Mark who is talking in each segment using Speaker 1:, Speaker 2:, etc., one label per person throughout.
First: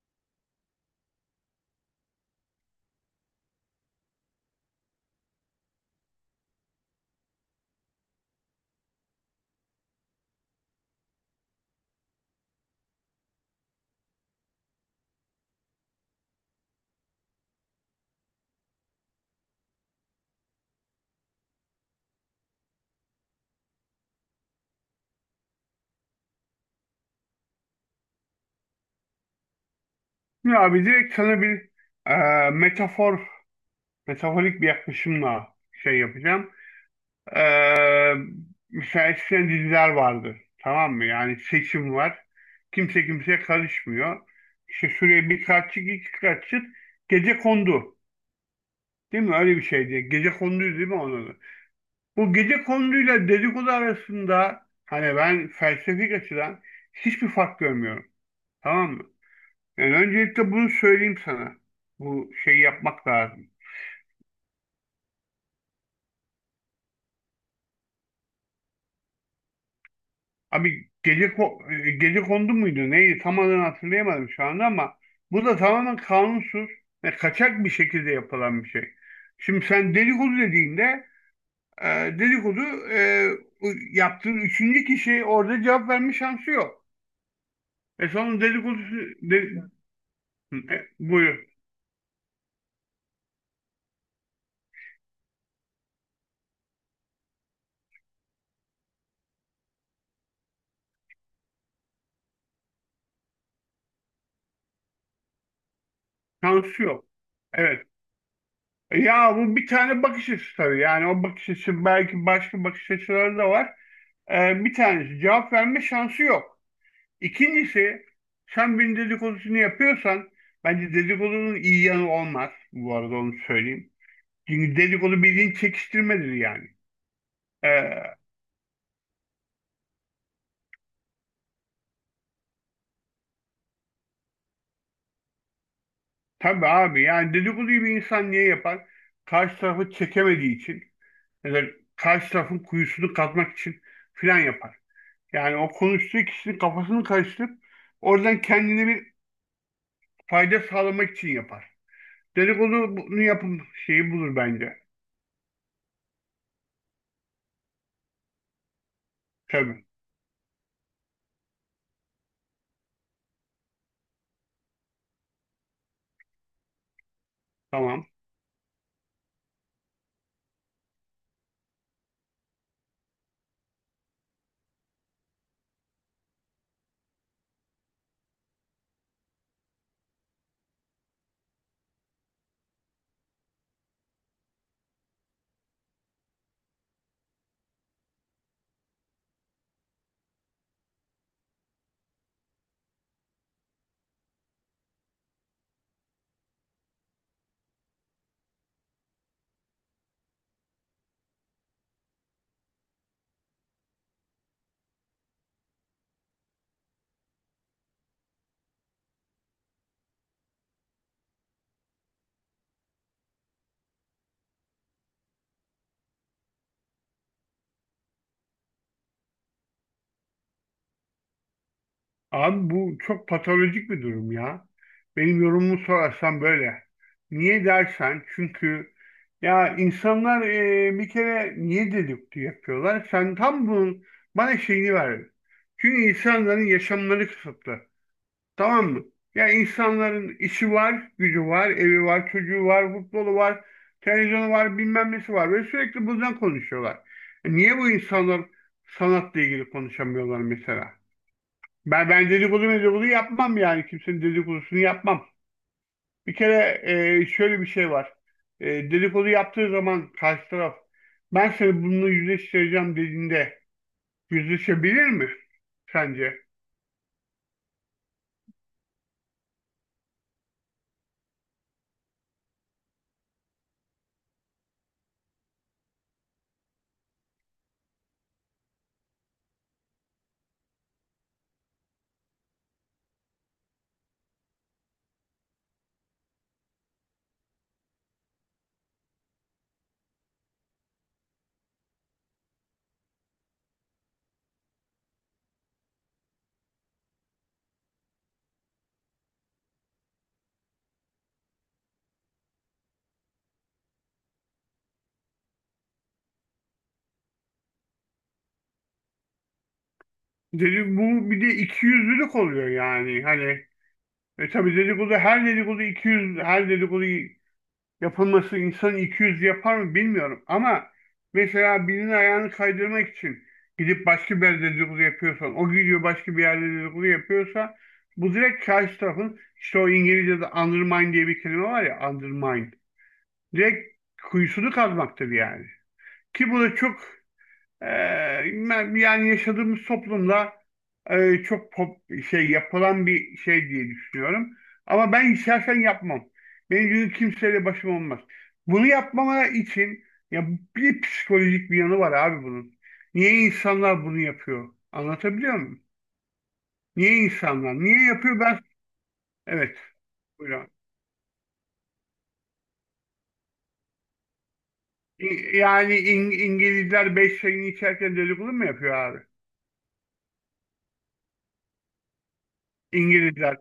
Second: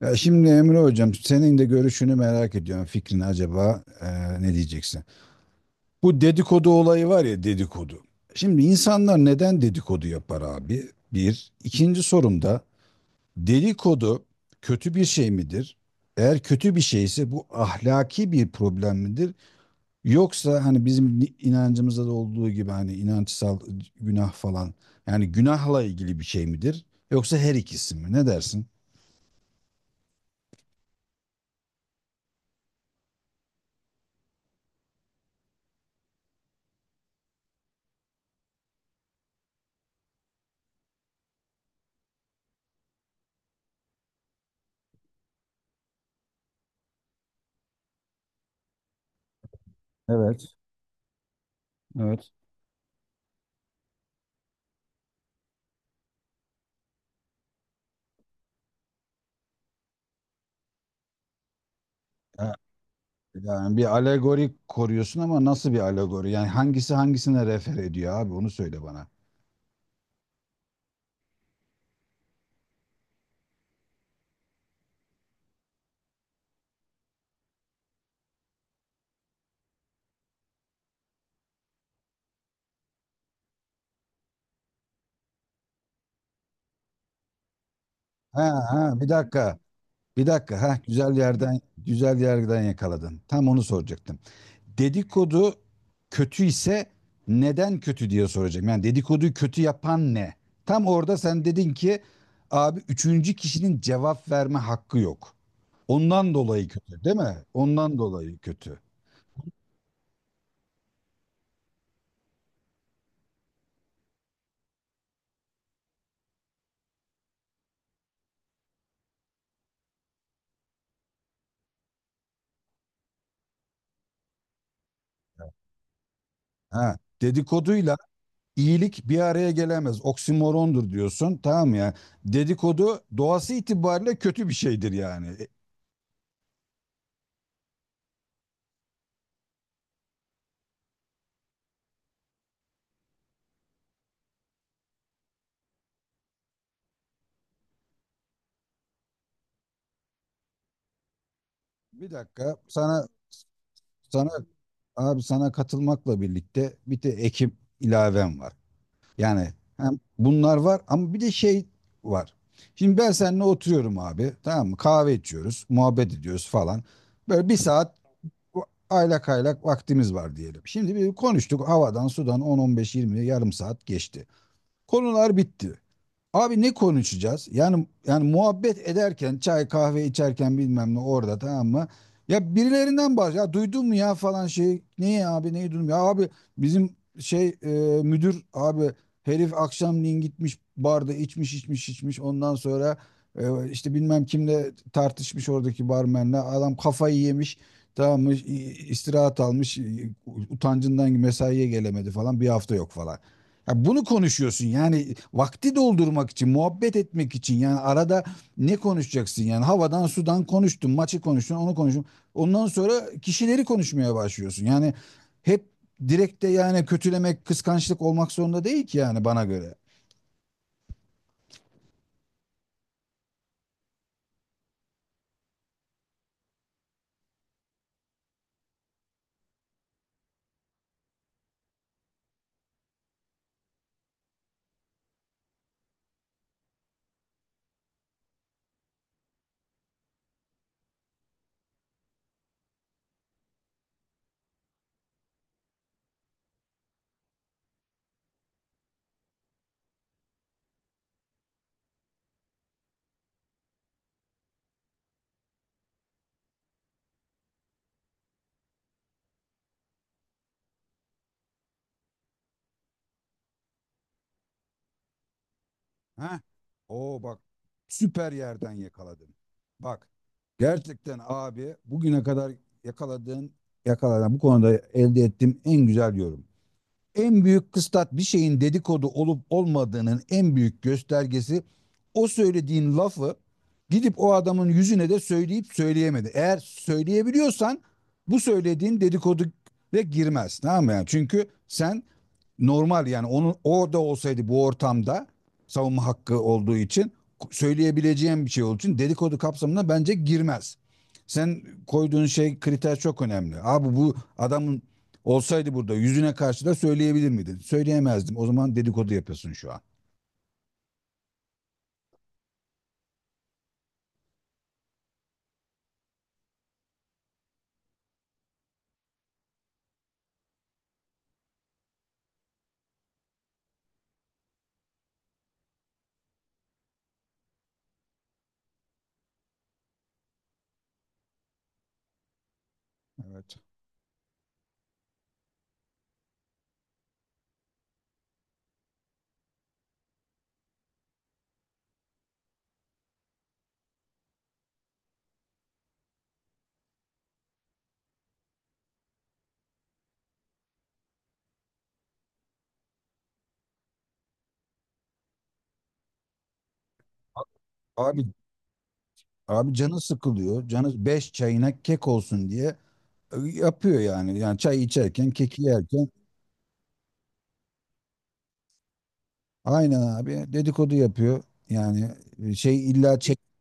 Speaker 1: Ya şimdi Emre Hocam senin de görüşünü merak ediyorum. Fikrini acaba ne diyeceksin? Bu dedikodu olayı var ya dedikodu. Şimdi insanlar neden dedikodu yapar abi? Bir. İkinci sorum da dedikodu kötü bir şey midir? Eğer kötü bir şeyse bu ahlaki bir problem midir? Yoksa hani bizim inancımızda da olduğu gibi hani inançsal günah falan yani günahla ilgili bir şey midir? Yoksa her ikisi mi? Ne dersin?
Speaker 2: Ya abi direkt sana bir e, metafor, metaforik bir yaklaşımla şey yapacağım. E, mesela eskiden diziler vardı. Tamam mı? Yani seçim var. Kimse kimseye karışmıyor. İşte şuraya bir kaççık, iki kaççık. Gece kondu. Değil mi? Öyle bir şeydi. Gece
Speaker 1: Evet.
Speaker 2: konduydu değil mi onun adı?
Speaker 1: Evet.
Speaker 2: Bu gece konduyla dedikodu arasında hani ben felsefik açıdan hiçbir fark görmüyorum. Tamam mı? Yani öncelikle bunu söyleyeyim sana. Bu
Speaker 1: Ee,
Speaker 2: şeyi yapmak lazım.
Speaker 1: Yani bir alegori koruyorsun ama nasıl bir alegori? Yani hangisi hangisine refer ediyor abi? Onu söyle bana.
Speaker 2: Abi gece kondu muydu? Neydi? Tam adını hatırlayamadım şu anda, ama bu da tamamen kanunsuz ve kaçak bir şekilde yapılan bir şey. Şimdi sen dedikodu dediğinde e, dedikodu e, yaptığın üçüncü kişi orada cevap verme şansı yok. Sonra
Speaker 1: Ha
Speaker 2: dedikodu
Speaker 1: ha, bir
Speaker 2: de,
Speaker 1: dakika. Bir dakika. Ha, güzel
Speaker 2: buyur.
Speaker 1: yerden güzel yerden yakaladın. Tam onu soracaktım. Dedikodu kötü ise neden kötü diye soracağım. Yani dedikoduyu kötü yapan ne? Tam orada sen dedin ki abi üçüncü kişinin cevap verme hakkı yok. Ondan dolayı
Speaker 2: Şansı
Speaker 1: kötü,
Speaker 2: yok.
Speaker 1: değil mi?
Speaker 2: Evet.
Speaker 1: Ondan dolayı kötü.
Speaker 2: Ya bu bir tane bakış açısı tabii. Yani o bakış açısı, belki başka bakış açıları da var. Bir tanesi, cevap verme şansı yok. İkincisi, sen bir dedikodusunu yapıyorsan bence dedikodunun iyi yanı olmaz. Bu arada onu söyleyeyim. Çünkü dedikodu bildiğin çekiştirmedir yani.
Speaker 1: Ha,
Speaker 2: Ee,
Speaker 1: dedikoduyla iyilik bir araya gelemez. Oksimorondur diyorsun. Tamam mı ya. Dedikodu doğası itibariyle kötü bir şeydir yani.
Speaker 2: tabii abi, yani dedikoduyu bir insan niye yapar? Karşı tarafı çekemediği için, ya da karşı tarafın kuyusunu kazmak için filan yapar. Yani o konuştuğu kişinin kafasını karıştırıp oradan kendine bir fayda sağlamak için yapar.
Speaker 1: Bir dakika
Speaker 2: Dedikodu
Speaker 1: sana.
Speaker 2: bunu yapım şeyi
Speaker 1: Sana
Speaker 2: bulur bence.
Speaker 1: abi, sana katılmakla birlikte bir de ekip ilavem var. Yani
Speaker 2: Tabii.
Speaker 1: hem bunlar var ama bir de şey var. Şimdi ben seninle oturuyorum abi, tamam mı? Kahve içiyoruz, muhabbet ediyoruz falan. Böyle bir saat
Speaker 2: Tamam.
Speaker 1: aylak aylak vaktimiz var diyelim. Şimdi bir konuştuk havadan sudan, 10-15-20 yarım saat geçti. Konular bitti. Abi ne konuşacağız? Yani muhabbet ederken çay kahve içerken bilmem ne orada, tamam mı? Ya birilerinden ya duydun mu ya falan şey. Neyi abi, neyi duydum ya abi bizim şey müdür abi, herif akşamleyin gitmiş barda içmiş içmiş içmiş, ondan sonra işte bilmem kimle tartışmış oradaki barmenle, adam kafayı yemiş, tamam mı? İstirahat almış, utancından mesaiye gelemedi falan, bir hafta yok falan. Ya bunu konuşuyorsun yani vakti doldurmak için, muhabbet etmek için, yani arada ne konuşacaksın yani havadan sudan konuştun, maçı konuştun, onu konuştun. Ondan sonra kişileri konuşmaya başlıyorsun. Yani hep direkt de yani kötülemek, kıskançlık olmak zorunda değil ki yani, bana göre.
Speaker 2: Abi, bu çok patolojik bir durum ya. Benim yorumumu sorarsan böyle. Niye dersen, çünkü ya insanlar bir kere niye dedikti yapıyorlar? Sen tam bunun bana şeyini ver. Çünkü insanların yaşamları kısıtlı. Tamam mı? Ya insanların işi var, gücü var, evi var, çocuğu var, futbolu var, televizyonu var, bilmem nesi var. Ve sürekli bundan konuşuyorlar. Niye bu insanlar sanatla ilgili konuşamıyorlar mesela? Ben dedikodu medikodu yapmam yani. Kimsenin dedikodusunu yapmam. Bir kere şöyle bir şey var. Dedikodu yaptığı zaman karşı taraf, ben seni bununla yüzleştireceğim dediğinde, yüzleşebilir mi sence?
Speaker 1: Ha? Oo bak, süper yerden yakaladın. Bak gerçekten abi, bugüne kadar yakaladığın yakaladığın bu konuda elde ettiğim en güzel yorum. En büyük kıstas, bir şeyin dedikodu olup olmadığının en büyük göstergesi, o söylediğin lafı gidip o adamın yüzüne de söyleyip söyleyemedi. Eğer söyleyebiliyorsan bu söylediğin dedikodu ve girmez. Tamam mı? Yani çünkü sen normal yani onun orada olsaydı bu ortamda savunma hakkı olduğu için söyleyebileceğim bir şey olduğu için dedikodu kapsamına bence girmez. Sen koyduğun şey kriter çok önemli. Abi bu adamın olsaydı burada yüzüne karşı da söyleyebilir miydin? Söyleyemezdim. O zaman dedikodu yapıyorsun şu an.
Speaker 2: Bu bir de ikiyüzlülük oluyor yani. Hani tabii dedikodu, her dedikodu iki yüz, her dedikodu yapılması insan 200 yapar mı bilmiyorum, ama mesela birinin ayağını kaydırmak için gidip başka bir yerde dedikodu yapıyorsan, o gidiyor başka bir yerde dedikodu yapıyorsa, bu direkt karşı tarafın, işte o İngilizce'de undermine diye bir kelime var ya, undermine,
Speaker 1: Evet.
Speaker 2: direkt kuyusunu kazmaktır yani. Ki bu da çok ee, yani yaşadığımız toplumda çok şey yapılan bir şey diye düşünüyorum. Ama ben şahsen yapmam. Benim gibi kimseyle başım olmaz. Bunu yapmama için, ya, bir psikolojik bir yanı var abi bunun. Niye insanlar bunu yapıyor? Anlatabiliyor muyum? Niye
Speaker 1: A-
Speaker 2: insanlar? Niye
Speaker 1: Abi
Speaker 2: yapıyor ben?
Speaker 1: abi
Speaker 2: Evet.
Speaker 1: canı sıkılıyor.
Speaker 2: Buyurun.
Speaker 1: Canı beş çayına kek olsun diye yapıyor yani. Yani çay içerken, keki yerken.
Speaker 2: İngilizler beş çayını içerken dedikodu mu yapıyor abi?
Speaker 1: Aynen abi, dedikodu yapıyor. Yani şey, illa
Speaker 2: İngilizler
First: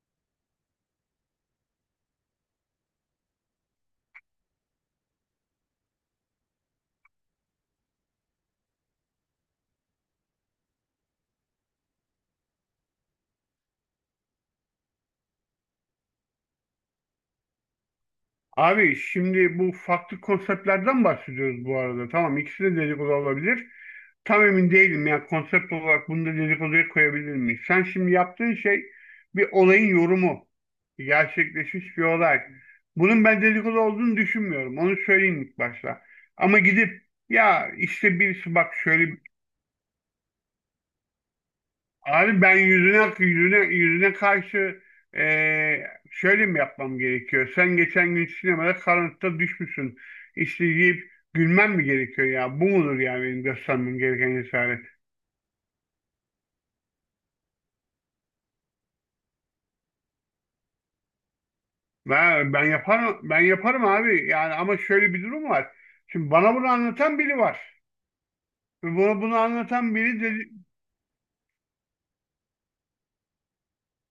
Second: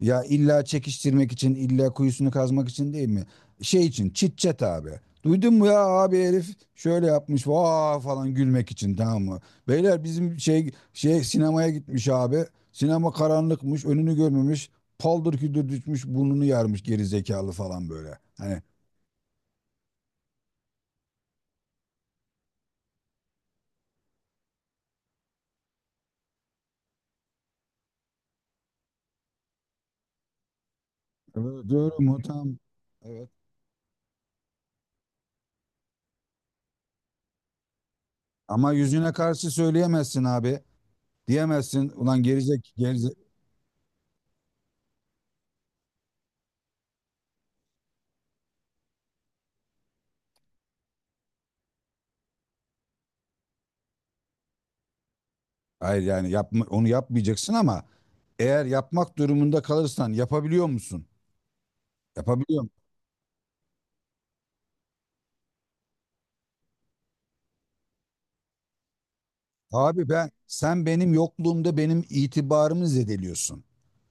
Speaker 1: ya illa çekiştirmek için, illa kuyusunu kazmak için değil mi? Şey için, chit chat abi. Duydun mu ya abi, herif şöyle yapmış vaa falan, gülmek için tamam mı? Beyler bizim şey sinemaya gitmiş abi. Sinema karanlıkmış önünü görmemiş. Paldır küldür düşmüş, burnunu yarmış, geri zekalı falan böyle. Hani,
Speaker 2: Abi şimdi bu farklı konseptlerden bahsediyoruz bu arada. Tamam, ikisi de dedikodu olabilir. Tam emin değilim ya, konsept olarak bunu da dedikoduya koyabilir miyiz? Sen şimdi yaptığın şey bir olayın yorumu.
Speaker 1: evet,
Speaker 2: Gerçekleşmiş
Speaker 1: doğru
Speaker 2: bir
Speaker 1: mu,
Speaker 2: olay.
Speaker 1: tamam.
Speaker 2: Bunun
Speaker 1: Evet.
Speaker 2: ben dedikodu olduğunu düşünmüyorum. Onu söyleyeyim ilk başta. Ama gidip, ya işte birisi
Speaker 1: Ama
Speaker 2: bak
Speaker 1: yüzüne
Speaker 2: şöyle.
Speaker 1: karşı söyleyemezsin abi. Diyemezsin ulan
Speaker 2: Abi ben
Speaker 1: gerizek.
Speaker 2: yüzüne karşı şöyle mi yapmam gerekiyor? Sen geçen gün sinemada karanlıkta düşmüşsün, İşte deyip gülmem mi gerekiyor ya? Bu mudur yani benim göstermem gereken cesaret?
Speaker 1: Hayır yani yapma, onu yapmayacaksın ama eğer yapmak durumunda kalırsan yapabiliyor musun?
Speaker 2: Ben
Speaker 1: Yapabiliyor.
Speaker 2: yaparım, ben yaparım abi. Yani, ama şöyle bir durum var. Şimdi bana bunu anlatan biri var. Ve bunu anlatan
Speaker 1: Abi
Speaker 2: biri de.
Speaker 1: sen benim yokluğumda benim itibarımı zedeliyorsun.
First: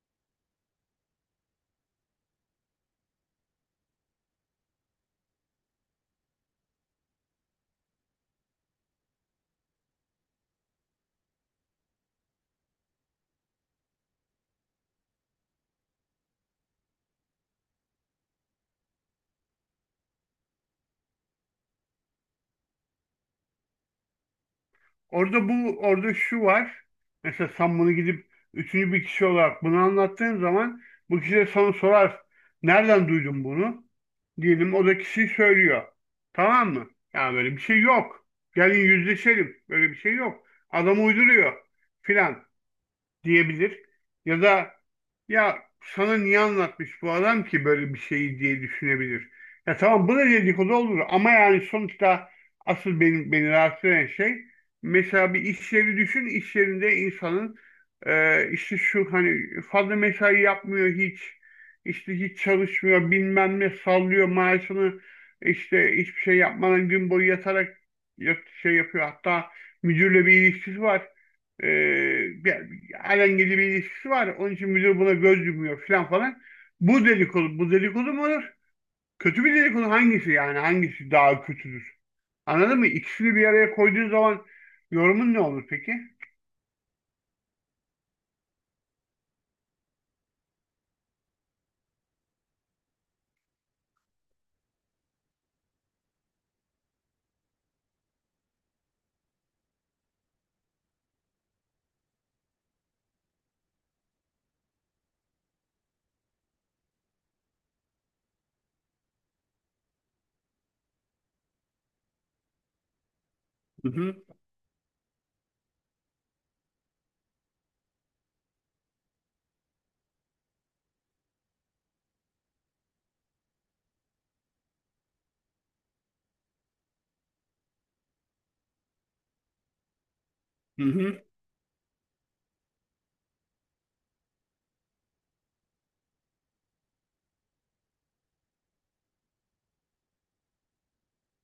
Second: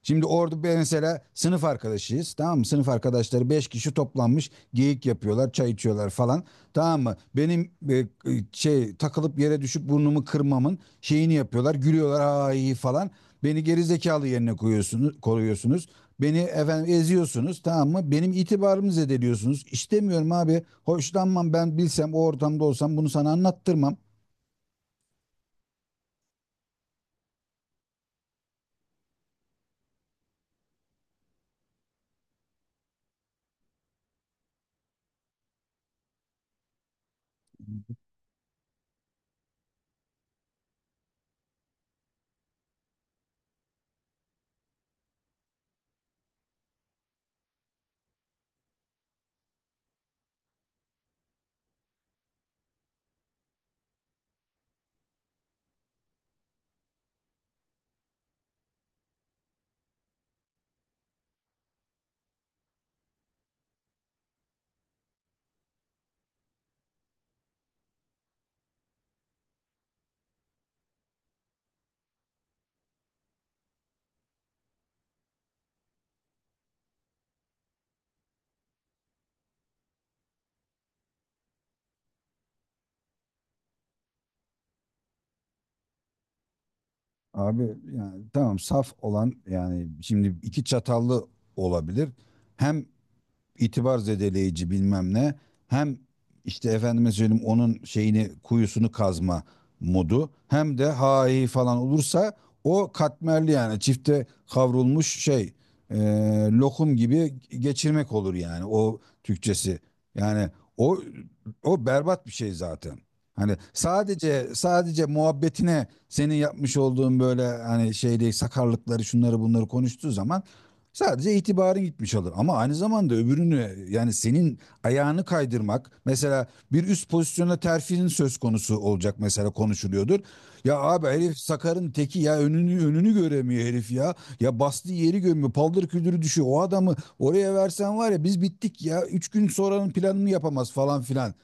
Speaker 1: Şimdi orada ben mesela sınıf arkadaşıyız tamam mı? Sınıf arkadaşları 5 kişi toplanmış geyik yapıyorlar, çay içiyorlar falan, tamam mı? Benim şey takılıp yere düşüp burnumu kırmamın şeyini yapıyorlar, gülüyorlar, ha iyi falan. Beni gerizekalı yerine koyuyorsunuz, koruyorsunuz. Beni efendim eziyorsunuz, tamam mı? Benim itibarımı zedeliyorsunuz. İstemiyorum abi. Hoşlanmam, ben bilsem o ortamda olsam bunu sana anlattırmam.
Speaker 2: Orada şu var. Mesela sen bunu gidip üçüncü bir kişi olarak bunu anlattığın zaman, bu kişi de sana sorar. Nereden duydun bunu? Diyelim o da kişi söylüyor. Tamam mı? Ya böyle bir şey yok. Gelin yüzleşelim. Böyle bir şey yok. Adam uyduruyor filan diyebilir. Ya da, ya sana niye anlatmış bu adam ki böyle bir şeyi, diye düşünebilir. Ya tamam, bu da dedikodu olur, ama yani sonuçta asıl beni rahatsız eden şey, mesela bir iş yeri düşün, iş yerinde insanın işte şu hani fazla mesai yapmıyor hiç, işte hiç çalışmıyor, bilmem ne sallıyor maaşını, işte hiçbir şey yapmadan gün boyu yatarak şey yapıyor, hatta müdürle bir ilişkisi var. Ee, bir, alengili bir ilişkisi var. Onun için müdür buna göz yumuyor falan falan. Bu dedikodu mu olur? Kötü bir dedikodu hangisi yani? Hangisi daha kötüdür? Anladın mı? İkisini bir araya koyduğun zaman yorumun ne olur peki?
Speaker 1: Abi yani tamam, saf olan yani şimdi iki çatallı olabilir. Hem itibar zedeleyici bilmem ne. Hem işte efendime söyleyeyim onun şeyini, kuyusunu kazma modu, hem de hahi falan olursa o katmerli yani çifte kavrulmuş şey, e, lokum gibi geçirmek olur yani, o Türkçesi. Yani o o berbat bir şey zaten. Hani
Speaker 2: Hı hı,
Speaker 1: sadece muhabbetine senin yapmış olduğun böyle hani şey değil, sakarlıkları şunları bunları konuştuğu zaman. Sadece itibarı gitmiş olur ama aynı zamanda öbürünü, yani senin ayağını kaydırmak mesela, bir üst pozisyona terfinin söz konusu olacak mesela, konuşuluyordur. Ya
Speaker 2: hı
Speaker 1: abi
Speaker 2: hı.
Speaker 1: herif Sakar'ın teki ya, önünü göremiyor herif ya. Ya bastığı yeri görmüyor, paldır küldürü düşüyor. O adamı oraya versen var ya biz bittik ya, 3 gün sonranın planını yapamaz falan filan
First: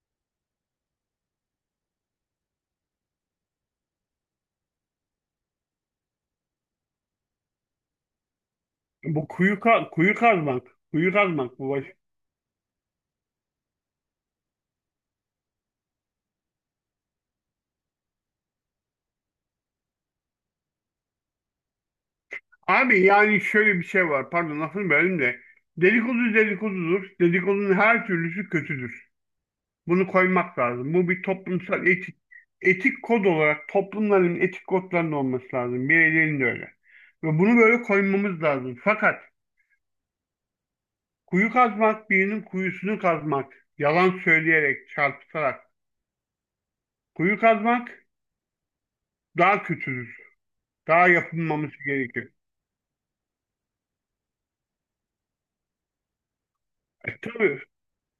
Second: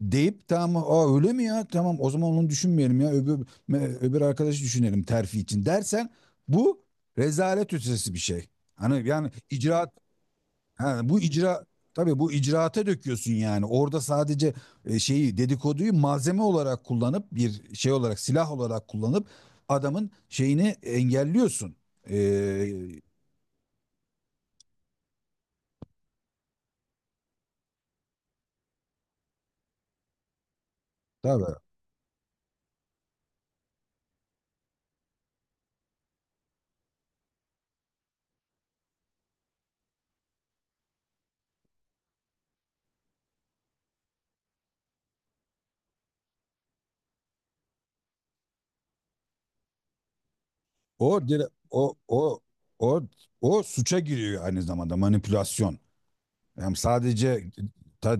Speaker 1: deyip, tamam aa öyle mi ya, tamam o zaman onu düşünmeyelim, ya öbür, öbür arkadaşı düşünelim terfi için dersen, bu rezalet ötesi bir şey. Hani
Speaker 2: Bu
Speaker 1: yani
Speaker 2: kuyu, ka-
Speaker 1: icraat,
Speaker 2: kuyu kazmak.
Speaker 1: ha,
Speaker 2: Kuyu
Speaker 1: bu
Speaker 2: kazmak
Speaker 1: icra
Speaker 2: bu baş.
Speaker 1: tabii bu icraata döküyorsun yani, orada sadece şeyi, dedikoduyu malzeme olarak kullanıp, bir şey olarak, silah olarak kullanıp adamın şeyini engelliyorsun. Ee,
Speaker 2: Abi yani şöyle bir şey var. Pardon lafını böldüm de. Dedikodu dedikodudur. Dedikodunun her türlüsü kötüdür. Bunu koymak lazım. Bu bir
Speaker 1: tabii
Speaker 2: toplumsal etik kod olarak toplumların etik kodlarının olması lazım. Bireylerin de öyle. Ve bunu böyle koymamız lazım. Fakat kuyu kazmak, birinin kuyusunu kazmak, yalan söyleyerek, çarpıtarak kuyu kazmak, daha kötüdür. Daha
Speaker 1: o dire-
Speaker 2: yapılmaması
Speaker 1: o
Speaker 2: gerekir.
Speaker 1: o o o suça giriyor aynı zamanda, manipülasyon. Yani
Speaker 2: E,
Speaker 1: sadece
Speaker 2: tabii.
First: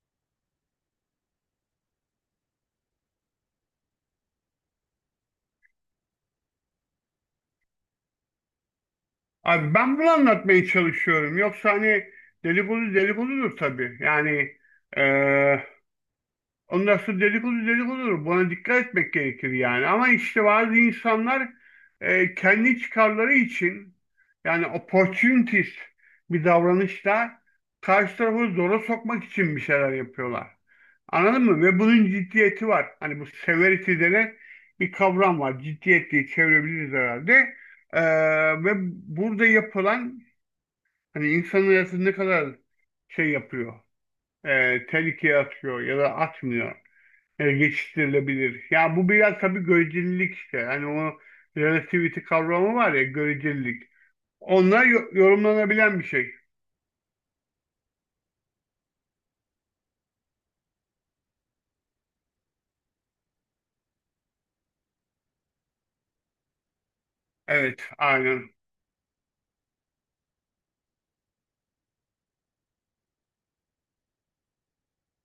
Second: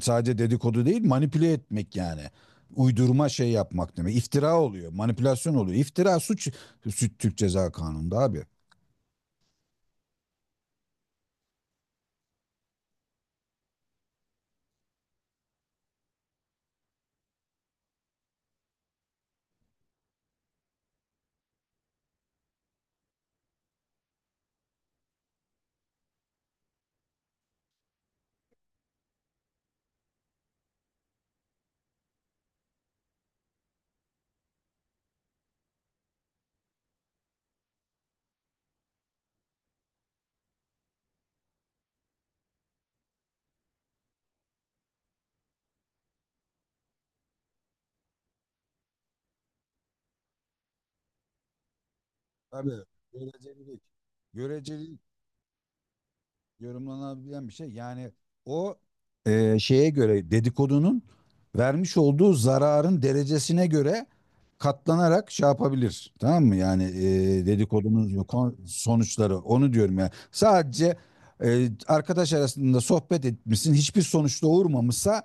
Speaker 1: sadece dedikodu değil, manipüle etmek yani. Uydurma şey yapmak demek. İftira oluyor. Manipülasyon oluyor. İftira suç, suç Türk Ceza Kanunu'nda abi.
Speaker 2: Abi ben bunu anlatmaya çalışıyorum. Yoksa hani deli bulu deli buludur tabii. Yani. e, Ondan sonra dedikodu dedikodudur. Buna dikkat etmek gerekir yani. Ama işte bazı insanlar kendi çıkarları için, yani opportunist bir davranışla karşı tarafı zora sokmak için bir şeyler yapıyorlar. Anladın mı? Ve bunun ciddiyeti var. Hani bu severity denen bir kavram var. Ciddiyet diye çevirebiliriz herhalde. E, ve burada yapılan, hani insanın hayatını ne kadar şey yapıyor, tehlikeye atıyor ya da atmıyor, geçiştirilebilir. Ya bu biraz tabii görecelilik işte. Hani o relativity kavramı
Speaker 1: Tabii.
Speaker 2: var ya,
Speaker 1: Görecelilik.
Speaker 2: görecelilik. Onlar
Speaker 1: Görecelilik.
Speaker 2: yorumlanabilen bir şey.
Speaker 1: Yorumlanabilen bir şey. Yani o şeye göre, dedikodunun vermiş olduğu zararın derecesine göre katlanarak şey yapabilir. Tamam mı? Yani
Speaker 2: Evet,
Speaker 1: dedikodunun
Speaker 2: aynen.
Speaker 1: sonuçları, onu diyorum yani. Sadece arkadaş arasında sohbet etmişsin hiçbir sonuçta doğurmamışsa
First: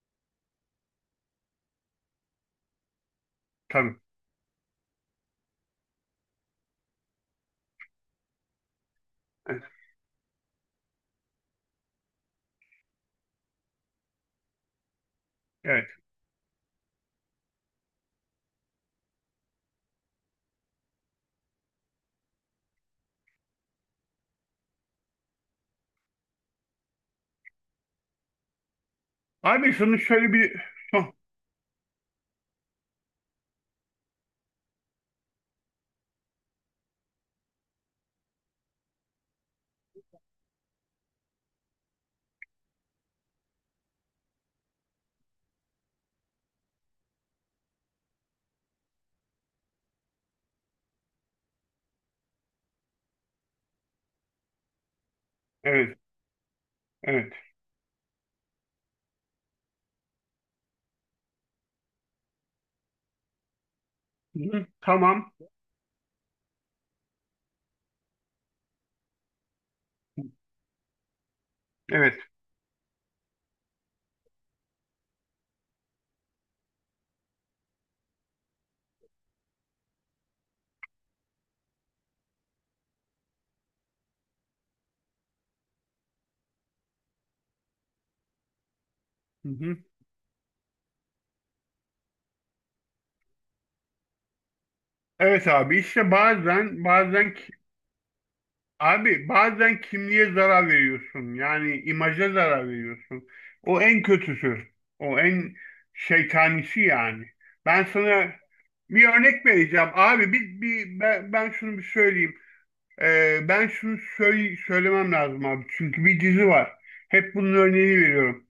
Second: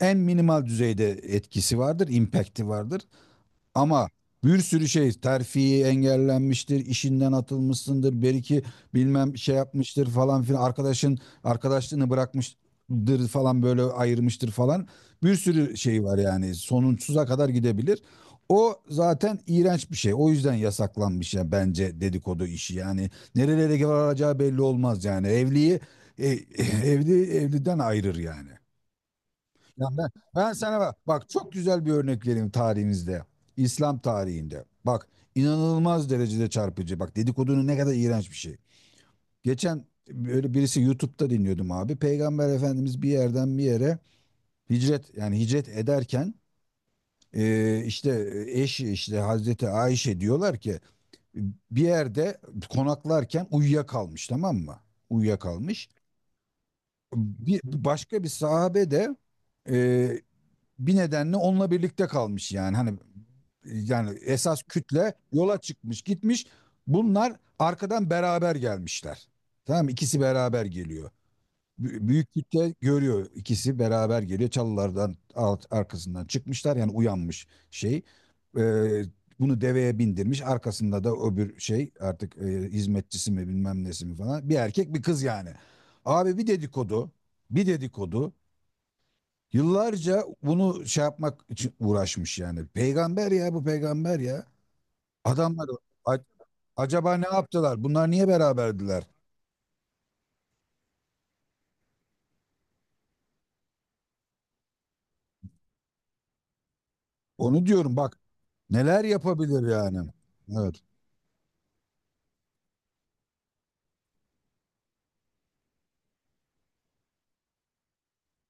Speaker 1: en minimal düzeyde etkisi vardır, impact'i vardır.
Speaker 2: Tabii.
Speaker 1: Ama bir sürü şey terfi engellenmiştir, işinden atılmışsındır, bir iki bilmem şey
Speaker 2: Evet.
Speaker 1: yapmıştır falan filan, arkadaşın arkadaşlığını bırakmıştır falan böyle, ayırmıştır falan. Bir sürü
Speaker 2: Evet.
Speaker 1: şey var, yani sonsuza kadar gidebilir. O zaten iğrenç bir şey. O yüzden yasaklanmış ya bence dedikodu işi. Yani nerelere varacağı belli olmaz yani. E, Evli evliden ayırır yani.
Speaker 2: Abi
Speaker 1: Ya
Speaker 2: şunu
Speaker 1: ben,
Speaker 2: şöyle
Speaker 1: ben
Speaker 2: bir
Speaker 1: sana bak,
Speaker 2: son.
Speaker 1: bak çok güzel bir örnek vereyim tarihimizde. İslam tarihinde. Bak inanılmaz derecede çarpıcı. Bak dedikodunun ne kadar iğrenç bir şey. Geçen böyle birisi YouTube'da dinliyordum abi. Peygamber Efendimiz bir yerden bir yere hicret, yani hicret ederken işte eşi, işte Hazreti Ayşe, diyorlar ki bir yerde konaklarken uyuyakalmış tamam mı? Uyuyakalmış.
Speaker 2: Evet. Evet.
Speaker 1: Başka bir sahabe de e, bir nedenle onunla birlikte kalmış, yani hani yani esas
Speaker 2: Hı-hı.
Speaker 1: kütle
Speaker 2: Tamam.
Speaker 1: yola çıkmış gitmiş, bunlar arkadan beraber gelmişler, tamam mı? İkisi beraber geliyor.
Speaker 2: Evet.
Speaker 1: Büyük kütle görüyor, ikisi beraber geliyor çalılardan, arkasından çıkmışlar yani, uyanmış şey. Ee, Bunu deveye bindirmiş, arkasında da öbür şey artık hizmetçisi mi bilmem nesi mi falan, bir erkek bir kız yani, abi bir dedikodu, bir dedikodu.
Speaker 2: Hı-hı.
Speaker 1: Yıllarca bunu şey yapmak için uğraşmış yani. Peygamber ya, bu peygamber ya.
Speaker 2: Evet
Speaker 1: Adamlar
Speaker 2: abi, işte
Speaker 1: a-
Speaker 2: bazen
Speaker 1: acaba ne
Speaker 2: bazen.
Speaker 1: yaptılar? Bunlar niye beraberdiler?
Speaker 2: Abi bazen kimliğe zarar veriyorsun. Yani imaja zarar veriyorsun. O en kötüsü. O en şeytanisi yani.
Speaker 1: Onu
Speaker 2: Ben
Speaker 1: diyorum bak,
Speaker 2: sana
Speaker 1: neler
Speaker 2: bir örnek
Speaker 1: yapabilir
Speaker 2: vereceğim.
Speaker 1: yani.
Speaker 2: Abi bir,
Speaker 1: Evet.
Speaker 2: bir ben şunu bir söyleyeyim. Ben şunu söylemem lazım abi. Çünkü bir dizi var. Hep bunun örneğini veriyorum.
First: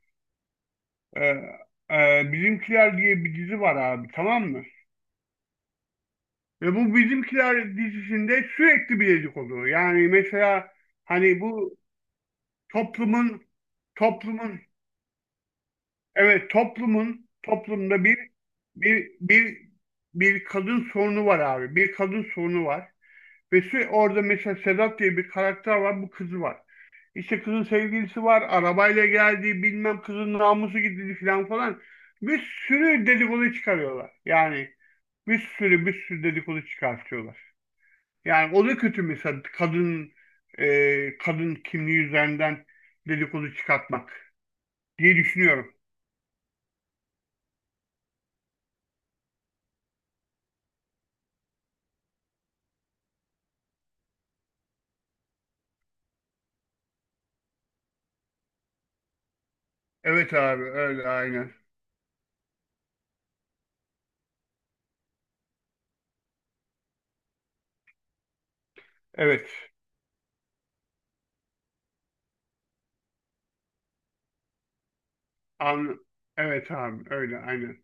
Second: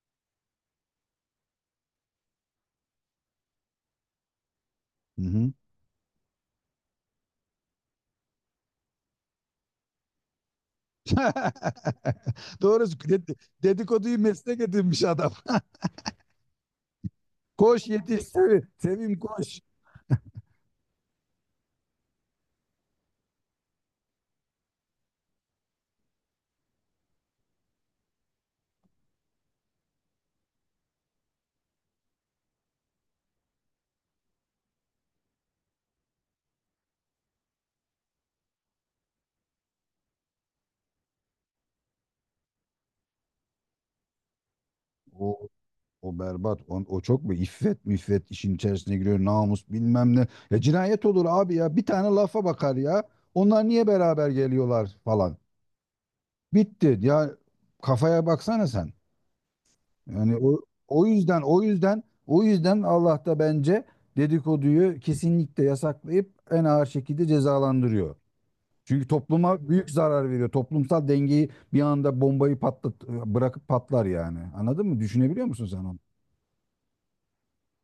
Speaker 2: Ee, Bizimkiler diye bir dizi var abi, tamam mı?
Speaker 1: Hı hı.
Speaker 2: Ve bu Bizimkiler dizisinde sürekli bir dedik oluyor. Yani mesela hani bu
Speaker 1: Doğru
Speaker 2: toplumun
Speaker 1: dedikoduyu meslek
Speaker 2: toplumun
Speaker 1: edinmiş adam.
Speaker 2: evet,
Speaker 1: Koş
Speaker 2: toplumda
Speaker 1: yetiş Sevim,
Speaker 2: bir
Speaker 1: Sevim koş.
Speaker 2: bir bir kadın sorunu var abi. Bir kadın sorunu var. Ve orada mesela Sedat diye bir karakter var. Bu, kızı var. İşte kızın sevgilisi var. Arabayla geldi. Bilmem kızın namusu gidildi falan falan. Bir sürü dedikodu çıkarıyorlar. Yani bir sürü bir sürü dedikodu çıkartıyorlar. Yani o da kötü, mesela kadın kimliği üzerinden dedikodu çıkartmak diye düşünüyorum.
Speaker 1: O berbat. O çok mu? İffet müffet işin içerisine giriyor. Namus bilmem ne. Ya cinayet olur abi ya. Bir tane lafa bakar ya. Onlar niye beraber geliyorlar falan. Bitti. Ya kafaya baksana sen.
Speaker 2: Evet
Speaker 1: Yani o,
Speaker 2: abi,
Speaker 1: o
Speaker 2: öyle
Speaker 1: yüzden
Speaker 2: aynen.
Speaker 1: o yüzden o yüzden Allah da bence dedikoduyu kesinlikle yasaklayıp en ağır şekilde cezalandırıyor. Çünkü
Speaker 2: Evet.
Speaker 1: topluma büyük zarar veriyor. Toplumsal dengeyi bir anda bombayı patlat bırakıp patlar yani. Anladın mı? Düşünebiliyor musun sen onu?
Speaker 2: An evet abi, öyle aynen.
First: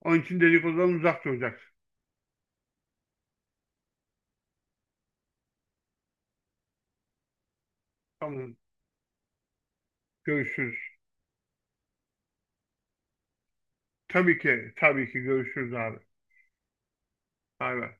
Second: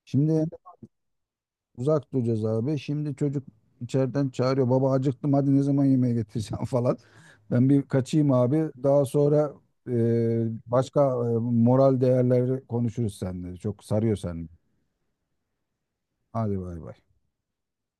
Speaker 2: Onun için
Speaker 1: Şimdi
Speaker 2: dedikodudan uzak duracaksın.
Speaker 1: uzak duracağız abi. Şimdi çocuk içeriden çağırıyor. Baba acıktım, hadi ne zaman yemeğe getireceğim, falan. Ben bir kaçayım
Speaker 2: Tamam.
Speaker 1: abi. Daha sonra e,
Speaker 2: Görüşürüz.
Speaker 1: başka moral değerleri konuşuruz seninle. Çok sarıyor
Speaker 2: Tabii
Speaker 1: seni.
Speaker 2: ki tabii ki görüşürüz abi.
Speaker 1: Hadi bay bay.
Speaker 2: Bay bay.